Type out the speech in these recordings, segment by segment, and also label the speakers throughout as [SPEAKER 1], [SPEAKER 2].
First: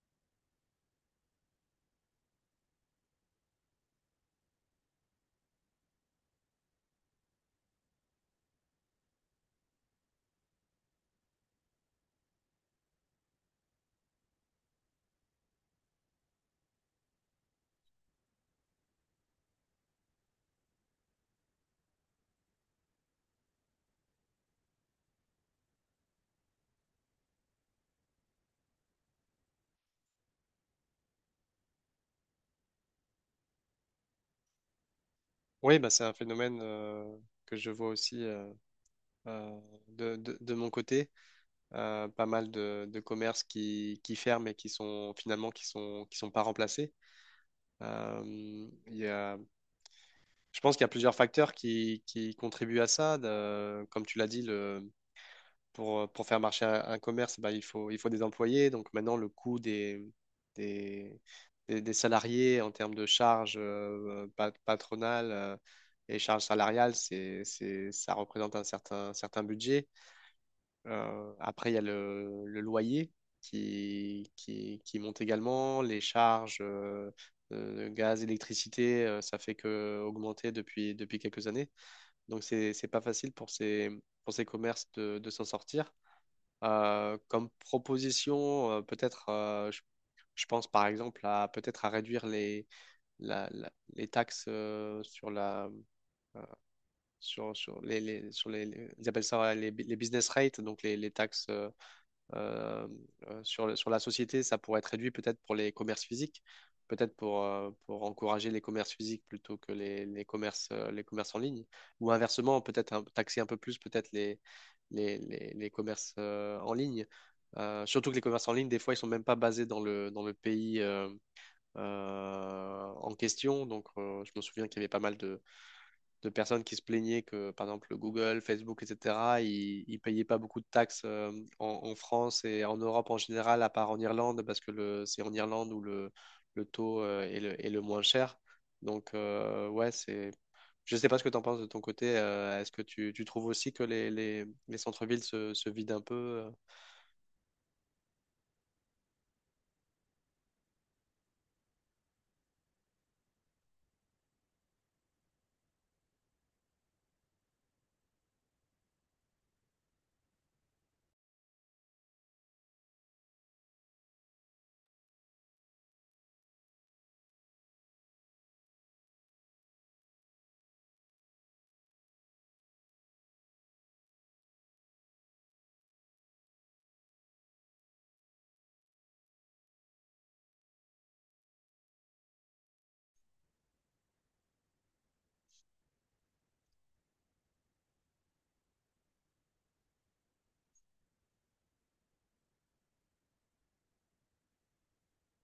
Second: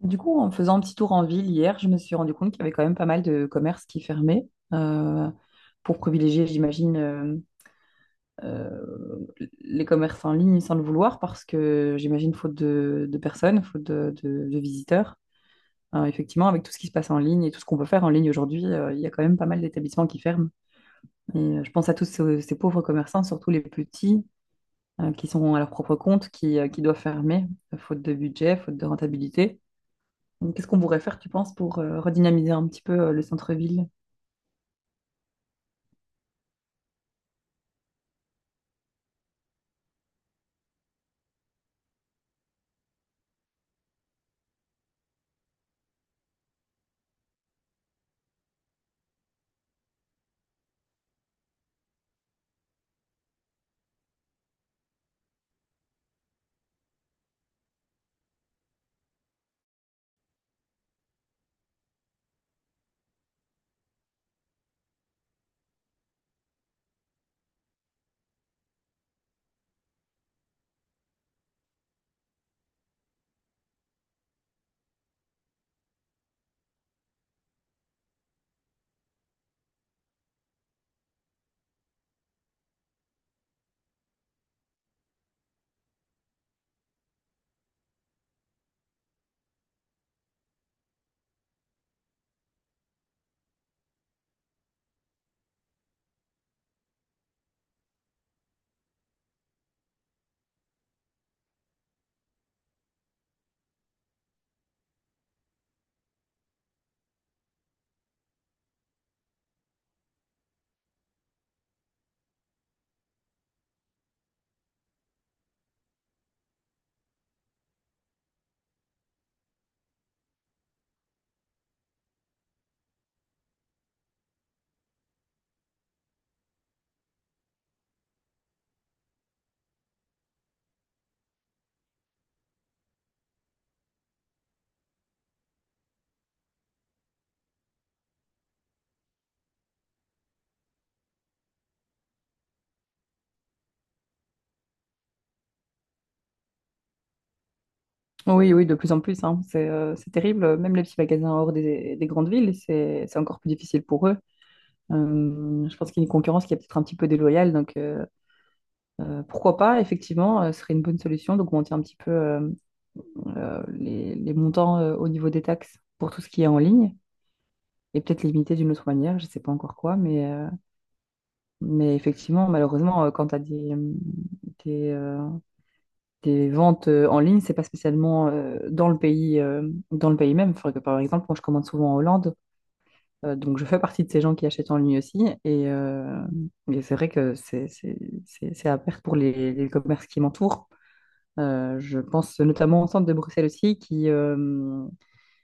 [SPEAKER 1] Du coup, en faisant un petit tour en ville hier, je me suis rendu compte qu'il y avait quand même pas mal de commerces qui fermaient euh, pour privilégier, j'imagine, euh, les commerces en ligne sans le vouloir parce que j'imagine faute de personnes, faute de visiteurs. Effectivement, avec tout ce qui se passe en ligne et tout ce qu'on peut faire en ligne aujourd'hui, il y a quand même pas mal d'établissements qui ferment. Et je pense à tous ces pauvres commerçants, surtout les petits, qui sont à leur propre compte, qui doivent fermer, faute de budget, faute de rentabilité. Donc, qu'est-ce qu'on pourrait faire, tu penses, pour redynamiser un petit peu le centre-ville?
[SPEAKER 2] Oui, bah, c'est un phénomène que je vois aussi euh, euh, de, de, de mon côté. Pas mal de commerces qui ferment et qui sont finalement qui sont pas remplacés. Euh, il y a, je pense qu'il y a plusieurs facteurs qui contribuent à ça. Comme tu l'as dit, pour faire marcher un commerce, bah, il faut des employés. Donc maintenant, le coût des, des salariés en termes de charges patronales et charges salariales, ça représente un certain budget. Après, il y a le loyer qui monte également, les charges. Gaz, électricité, ça fait que augmenter depuis quelques années. Donc, c'est pas facile pour pour ces commerces de s'en sortir. Comme proposition, je pense par exemple à peut-être à réduire les taxes sur la sur, sur les- ils appellent ça ouais, les business rates, donc les taxes euh, sur, sur la société, ça pourrait être réduit peut-être pour les commerces physiques, peut-être pour encourager les commerces physiques plutôt que les commerces en ligne, ou inversement, taxer un peu plus peut-être les commerces en ligne. Surtout que les commerces en ligne, des fois, ils sont même pas basés dans dans le pays en question. Donc, je me souviens qu'il y avait pas mal de personnes qui se plaignaient que, par exemple, Google, Facebook, etc., ils ne payaient pas beaucoup de taxes en France et en Europe en général, à part en Irlande, parce que le, c'est en Irlande le taux est le moins cher. Donc, ouais, c'est… Je ne sais pas ce que tu en penses de ton côté. Tu trouves aussi que les centres-villes se vident un peu?
[SPEAKER 1] Oui, oui, de plus en plus, hein. C'est terrible. Même les petits magasins hors des grandes villes, c'est encore plus difficile pour eux. Je pense qu'il y a une concurrence qui est peut-être un petit peu déloyale. Donc, pourquoi pas, effectivement, ce serait une bonne solution d'augmenter un petit peu les montants au niveau des taxes pour tout ce qui est en ligne. Et peut-être limiter d'une autre manière, je ne sais pas encore quoi, mais effectivement, malheureusement, quand tu as des, euh, des ventes en ligne, c'est pas spécialement dans le pays même. Faudrait que, par exemple, moi, je commande souvent en Hollande, donc je fais partie de ces gens qui achètent en ligne aussi. Et et c'est vrai que c'est à perte pour les commerces qui m'entourent. Je pense notamment au centre de Bruxelles aussi,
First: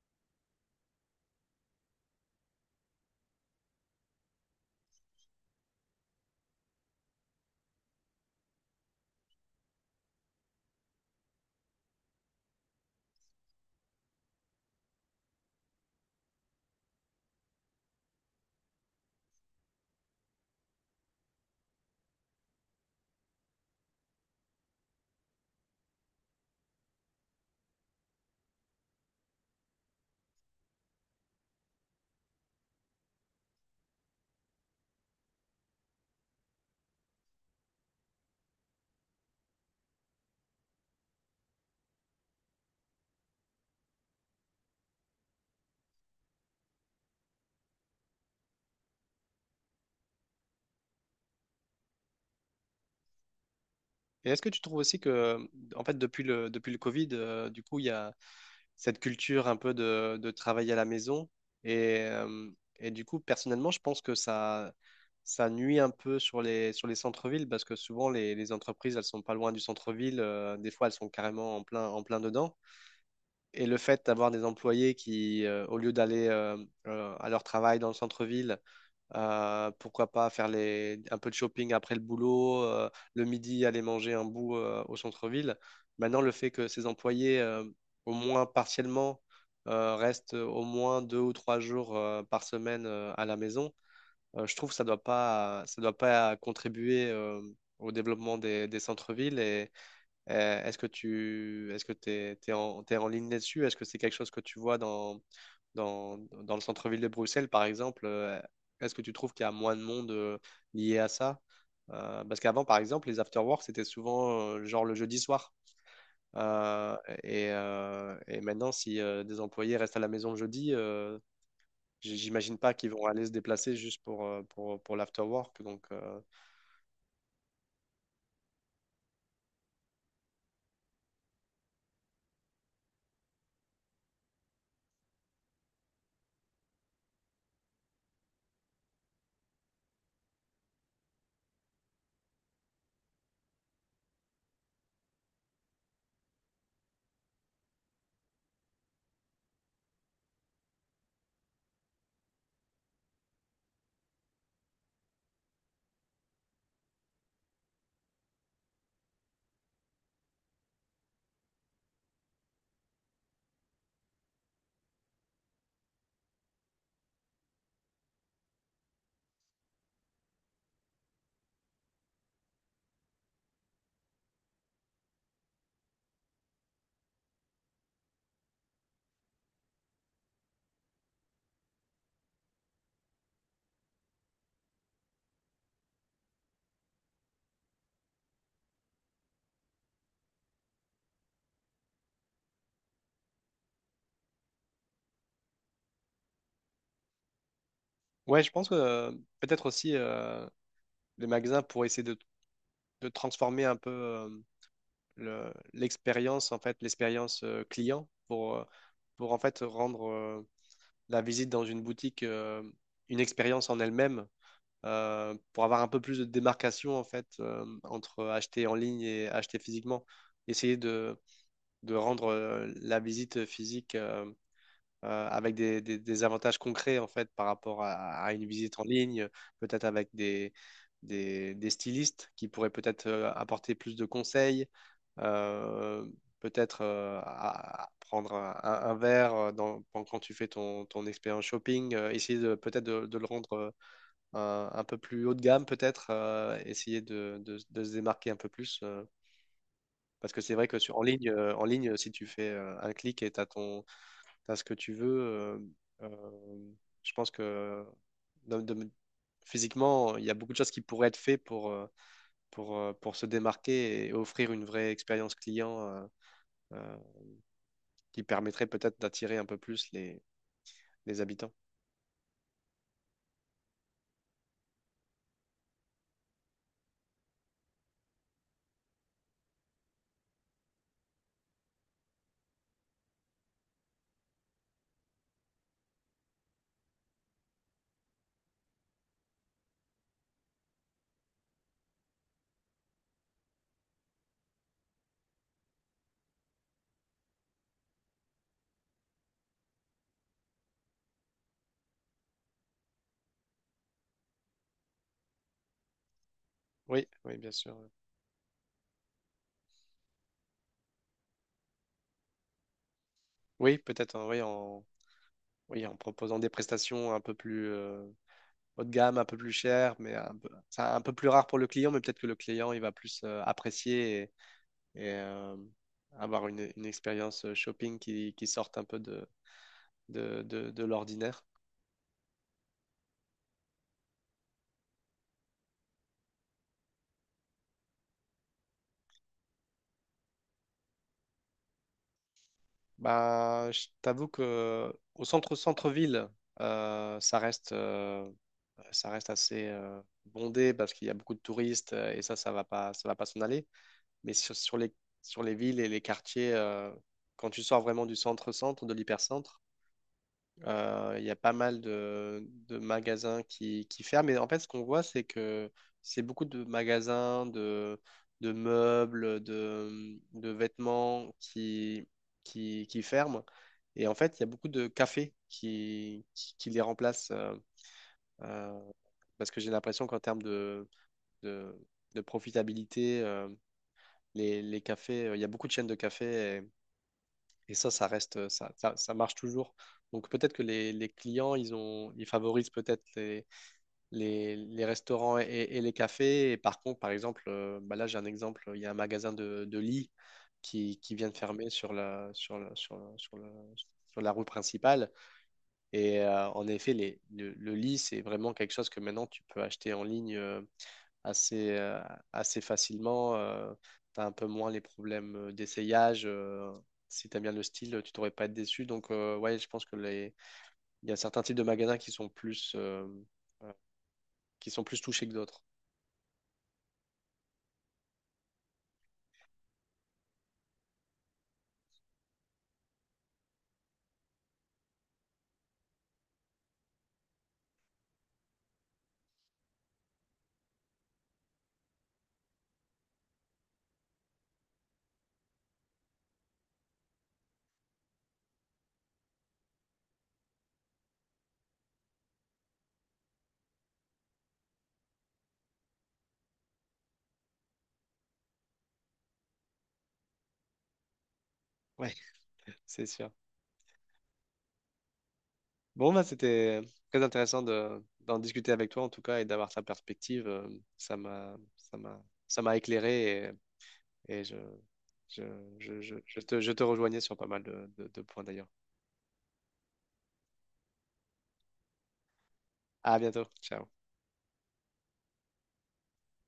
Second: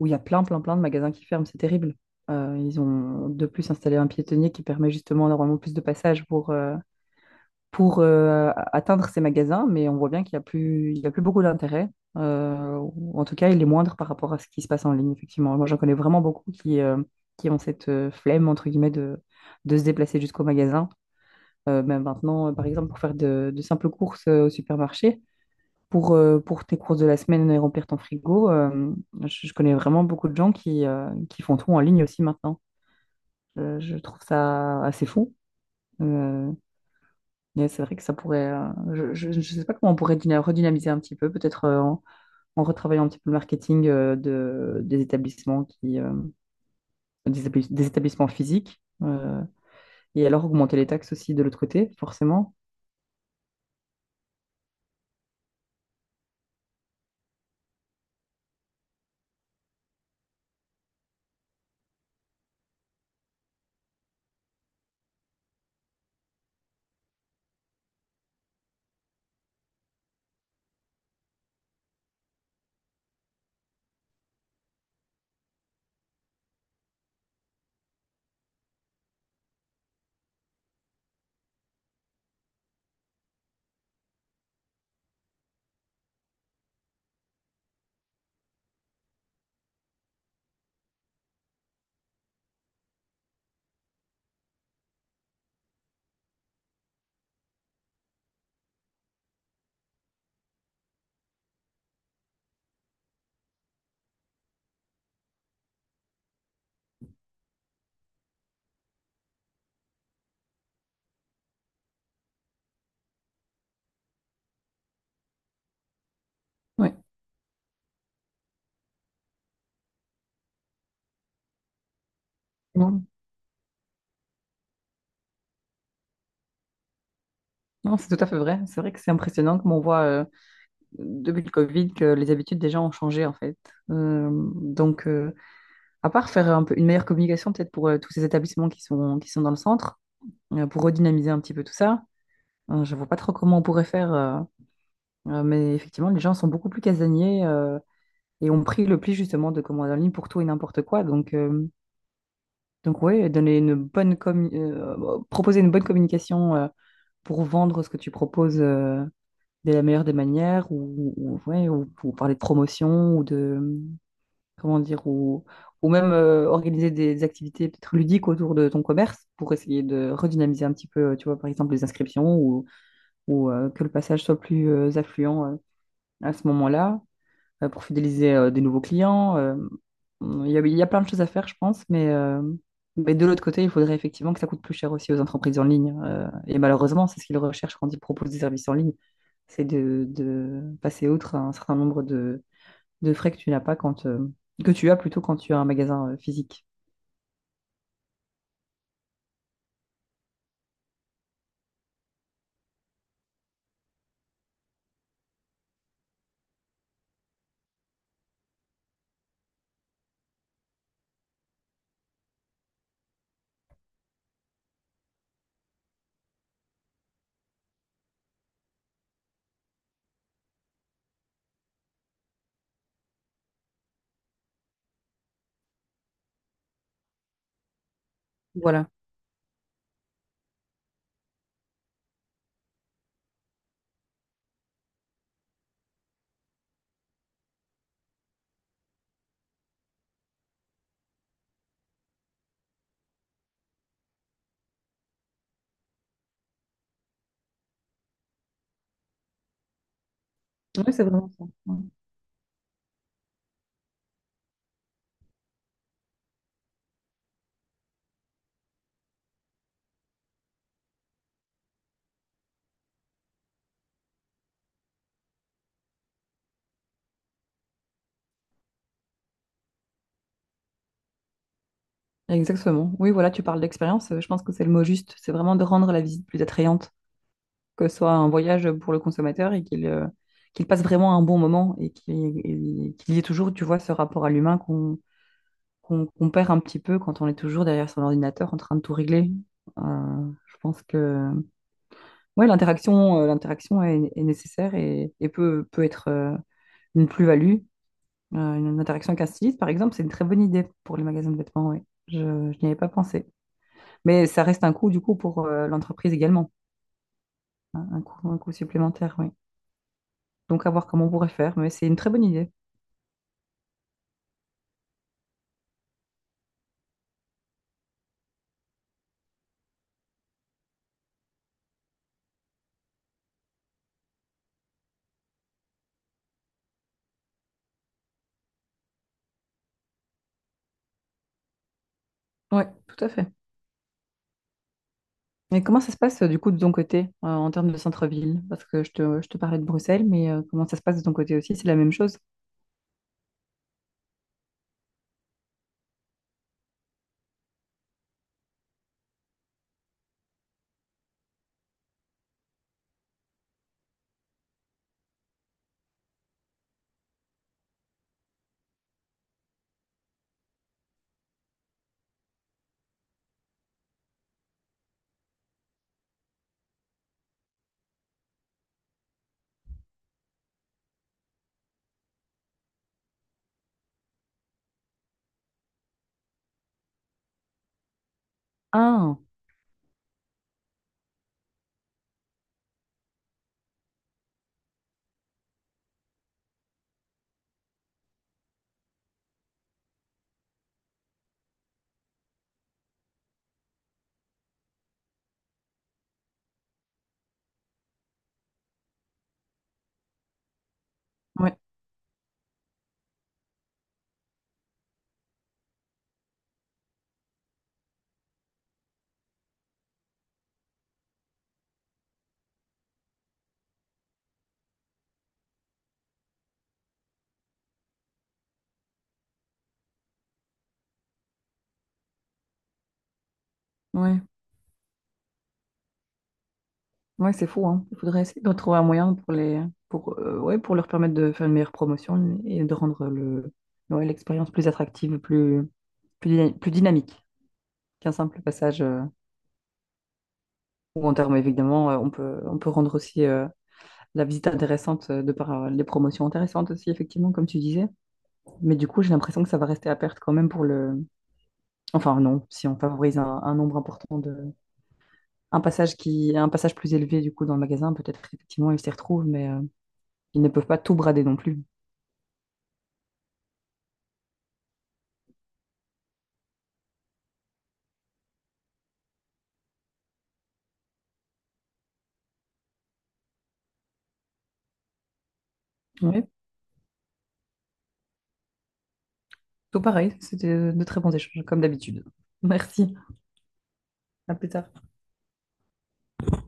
[SPEAKER 1] où il y a plein, plein, plein de magasins qui ferment. C'est terrible. Ils ont de plus installé un piétonnier qui permet justement normalement plus de passage pour, atteindre ces magasins, mais on voit bien qu'il n'y a plus, il y a plus beaucoup d'intérêt. Ou en tout cas, il est moindre par rapport à ce qui se passe en ligne, effectivement. Moi, j'en connais vraiment beaucoup qui ont cette flemme, entre guillemets, de se déplacer jusqu'au magasin. Même maintenant, par exemple, pour faire de simples courses au supermarché, pour tes courses de la semaine et remplir ton frigo, je connais vraiment beaucoup de gens qui font tout en ligne aussi maintenant. Je trouve ça assez fou. Euh, mais c'est vrai que ça pourrait. Je ne sais pas comment on pourrait redynamiser un petit peu, peut-être en, en retravaillant un petit peu le marketing des établissements des établissements physiques. Et alors augmenter les taxes aussi de l'autre côté, forcément.
[SPEAKER 2] Et est-ce que tu trouves aussi que, en fait, depuis le Covid, du coup, il y a cette culture un peu de travailler à la maison. Et, euh, et du coup, personnellement, je pense que ça nuit un peu sur sur les centres-villes parce que souvent, les entreprises, elles sont pas loin du centre-ville. Euh, des fois, elles sont carrément en en plein dedans. Et le fait d'avoir des employés qui, au lieu d'aller à leur travail dans le centre-ville, pourquoi pas faire un peu de shopping après le boulot, le midi aller manger un bout au centre-ville. Maintenant, le fait que ces employés, au moins partiellement, restent au moins deux ou trois jours par semaine à la maison, je trouve que ça doit pas contribuer au développement des centres-villes. Euh, Est-ce que tu est-ce que t'es, t'es en, t'es en ligne là-dessus? Est-ce que c'est quelque chose que tu vois dans, dans le centre-ville de Bruxelles, par exemple? Est-ce que tu trouves qu'il y a moins de monde lié à ça? Parce qu'avant, par exemple, les after-work, c'était souvent genre le jeudi soir.
[SPEAKER 1] Oui.
[SPEAKER 2] Euh, et maintenant, si des employés restent à la maison le jeudi, j'imagine pas qu'ils
[SPEAKER 1] Non,
[SPEAKER 2] vont aller se déplacer juste pour l'after-work. Donc,
[SPEAKER 1] non, c'est tout à fait vrai. C'est vrai que c'est impressionnant comme on voit depuis le Covid que les habitudes des gens ont changé en fait. Euh, donc, à part faire un peu une meilleure communication peut-être pour tous ces établissements qui sont dans le centre, pour redynamiser un petit peu tout ça. Je vois pas trop comment on pourrait faire. Mais effectivement, les gens sont beaucoup plus casaniers et ont pris le pli justement de commander en ligne pour tout et n'importe quoi. Donc ouais, donner une bonne proposer une bonne communication pour vendre ce que tu proposes de la meilleure des manières ouais, ou pour parler de promotion ou de, comment dire, ou même organiser des activités peut-être ludiques autour de ton commerce pour essayer de redynamiser un petit peu, tu vois, par exemple, les inscriptions ou, que le passage soit plus affluent à ce moment-là. Pour fidéliser des nouveaux clients. Il y a, il y a plein de choses à faire, je pense, mais de l'autre côté, il faudrait effectivement que ça coûte plus cher aussi aux entreprises en ligne. Et malheureusement, c'est ce qu'ils recherchent quand ils proposent des services en ligne, c'est de passer outre un certain nombre de frais que tu n'as pas que tu as plutôt quand tu as un magasin physique.
[SPEAKER 2] ouais, je pense que peut-être aussi les magasins pour essayer de transformer un peu l'expérience, en fait, l'expérience client pour en fait rendre la visite dans une boutique une expérience en elle-même, pour avoir un peu plus de démarcation en fait entre acheter en ligne et acheter physiquement. Essayer de rendre la visite physique avec des avantages concrets en fait par rapport à une visite en
[SPEAKER 1] Voilà.
[SPEAKER 2] ligne, peut-être avec des stylistes qui pourraient peut-être apporter plus de conseils, euh, peut-être à prendre un verre quand tu fais ton expérience shopping, essayer de peut-être de le rendre un peu plus haut de gamme, peut-être essayer de se démarquer un peu plus. Parce que c'est vrai que
[SPEAKER 1] Oui,
[SPEAKER 2] sur,
[SPEAKER 1] c'est vraiment ça.
[SPEAKER 2] en
[SPEAKER 1] Ouais.
[SPEAKER 2] ligne, si tu fais un clic et tu as ce que tu veux. Euh, je pense que de- de- physiquement, il y a beaucoup de choses qui pourraient être faites pour, pour se démarquer et offrir une vraie expérience client euh, qui permettrait peut-être d'attirer un peu plus les habitants.
[SPEAKER 1] Exactement. Oui, voilà, tu parles d'expérience. Je pense que c'est le mot juste. C'est vraiment de rendre la visite plus attrayante, que ce soit un voyage pour le consommateur et qu'il passe vraiment un bon moment et qu'il y ait toujours, tu vois, ce rapport à l'humain qu'on perd un petit peu quand on est toujours derrière son ordinateur en train de tout régler. Je pense que ouais, l'interaction est, est nécessaire et peut, peut être une plus-value. Une interaction avec un styliste, par exemple, c'est une très bonne idée pour les magasins de vêtements, ouais. Je n'y avais pas pensé. Mais ça reste un coût, du coup, pour l'entreprise également,
[SPEAKER 2] Oui, oui, bien sûr.
[SPEAKER 1] hein, un coût supplémentaire, oui. Donc à voir comment on pourrait faire, mais c'est une très bonne idée.
[SPEAKER 2] Oui, peut-être en, oui, en, oui, en proposant des prestations un peu plus haut de gamme, un peu plus chères, mais un peu, ça, un peu plus rare pour le client, mais peut-être que le client, il va plus apprécier et euh, avoir une expérience qui sorte un peu de l'ordinaire.
[SPEAKER 1] Oui, tout à fait. Et comment ça se passe du coup de ton côté en termes de centre-ville? Parce que je te parlais de Bruxelles, mais comment ça se passe de ton côté aussi? C'est la même chose?
[SPEAKER 2] Bah, je t'avoue que au centre centre-ville, euh, ça reste euh, ça reste assez bondé parce qu'il y a beaucoup de touristes et ça va pas s'en aller. Mais sur les villes et les quartiers, quand tu sors vraiment du centre-centre, de l'hypercentre. Il y a pas mal de magasins qui ferment. Mais en fait, ce qu'on voit, c'est que c'est beaucoup de magasins, de meubles, de vêtements qui ferment. Et en fait, il y a beaucoup de cafés qui les remplacent. Euh,
[SPEAKER 1] Ah,
[SPEAKER 2] parce que j'ai l'impression qu'en termes de, de profitabilité, les cafés, il y a beaucoup de chaînes de cafés et ça reste, ça marche toujours. Donc peut-être que les clients, ils favorisent peut-être les restaurants et les cafés. Et par contre, par exemple, bah là, j'ai un exemple, il y a un magasin de lits qui vient de
[SPEAKER 1] ouais,
[SPEAKER 2] fermer sur la rue principale. Et en effet, le lit, c'est vraiment quelque chose que maintenant, tu peux acheter en ligne. Assez, euh, Assez facilement. Euh, t'as un peu moins les problèmes d'essayage. Euh, si t'aimes bien le style, tu t'aurais pas être déçu. Donc, ouais, je pense que les… il y a certains types de magasins
[SPEAKER 1] ouais,
[SPEAKER 2] qui sont plus touchés que d'autres.
[SPEAKER 1] ouais, c'est fou, hein. Il faudrait essayer de trouver un moyen pour les, pour, ouais, pour leur permettre de faire une meilleure promotion et de rendre le, ouais, l'expérience plus attractive, plus, plus, plus dynamique qu'un simple passage. Ou en termes, évidemment, on peut rendre aussi la visite intéressante de par les promotions intéressantes aussi, effectivement, comme tu disais. Mais du coup, j'ai l'impression que ça va rester à perte quand même pour le. Enfin, non, si on favorise un nombre important de. Un passage qui... un passage plus élevé, du coup, dans le magasin, peut-être qu'effectivement, ils s'y retrouvent, mais ils ne peuvent pas tout brader non plus.
[SPEAKER 2] Ouais, c'est sûr. Bon, bah, c'était très intéressant d'en discuter avec toi, en tout cas, et d'avoir ta perspective. Ça m'a, ça m'a, Ça m'a éclairé et, et je, je,
[SPEAKER 1] Oui,
[SPEAKER 2] je te rejoignais sur pas mal de points d'ailleurs.
[SPEAKER 1] tout pareil. C'était de très bons échanges, comme d'habitude. Merci.
[SPEAKER 2] À bientôt. Ciao.
[SPEAKER 1] À plus tard.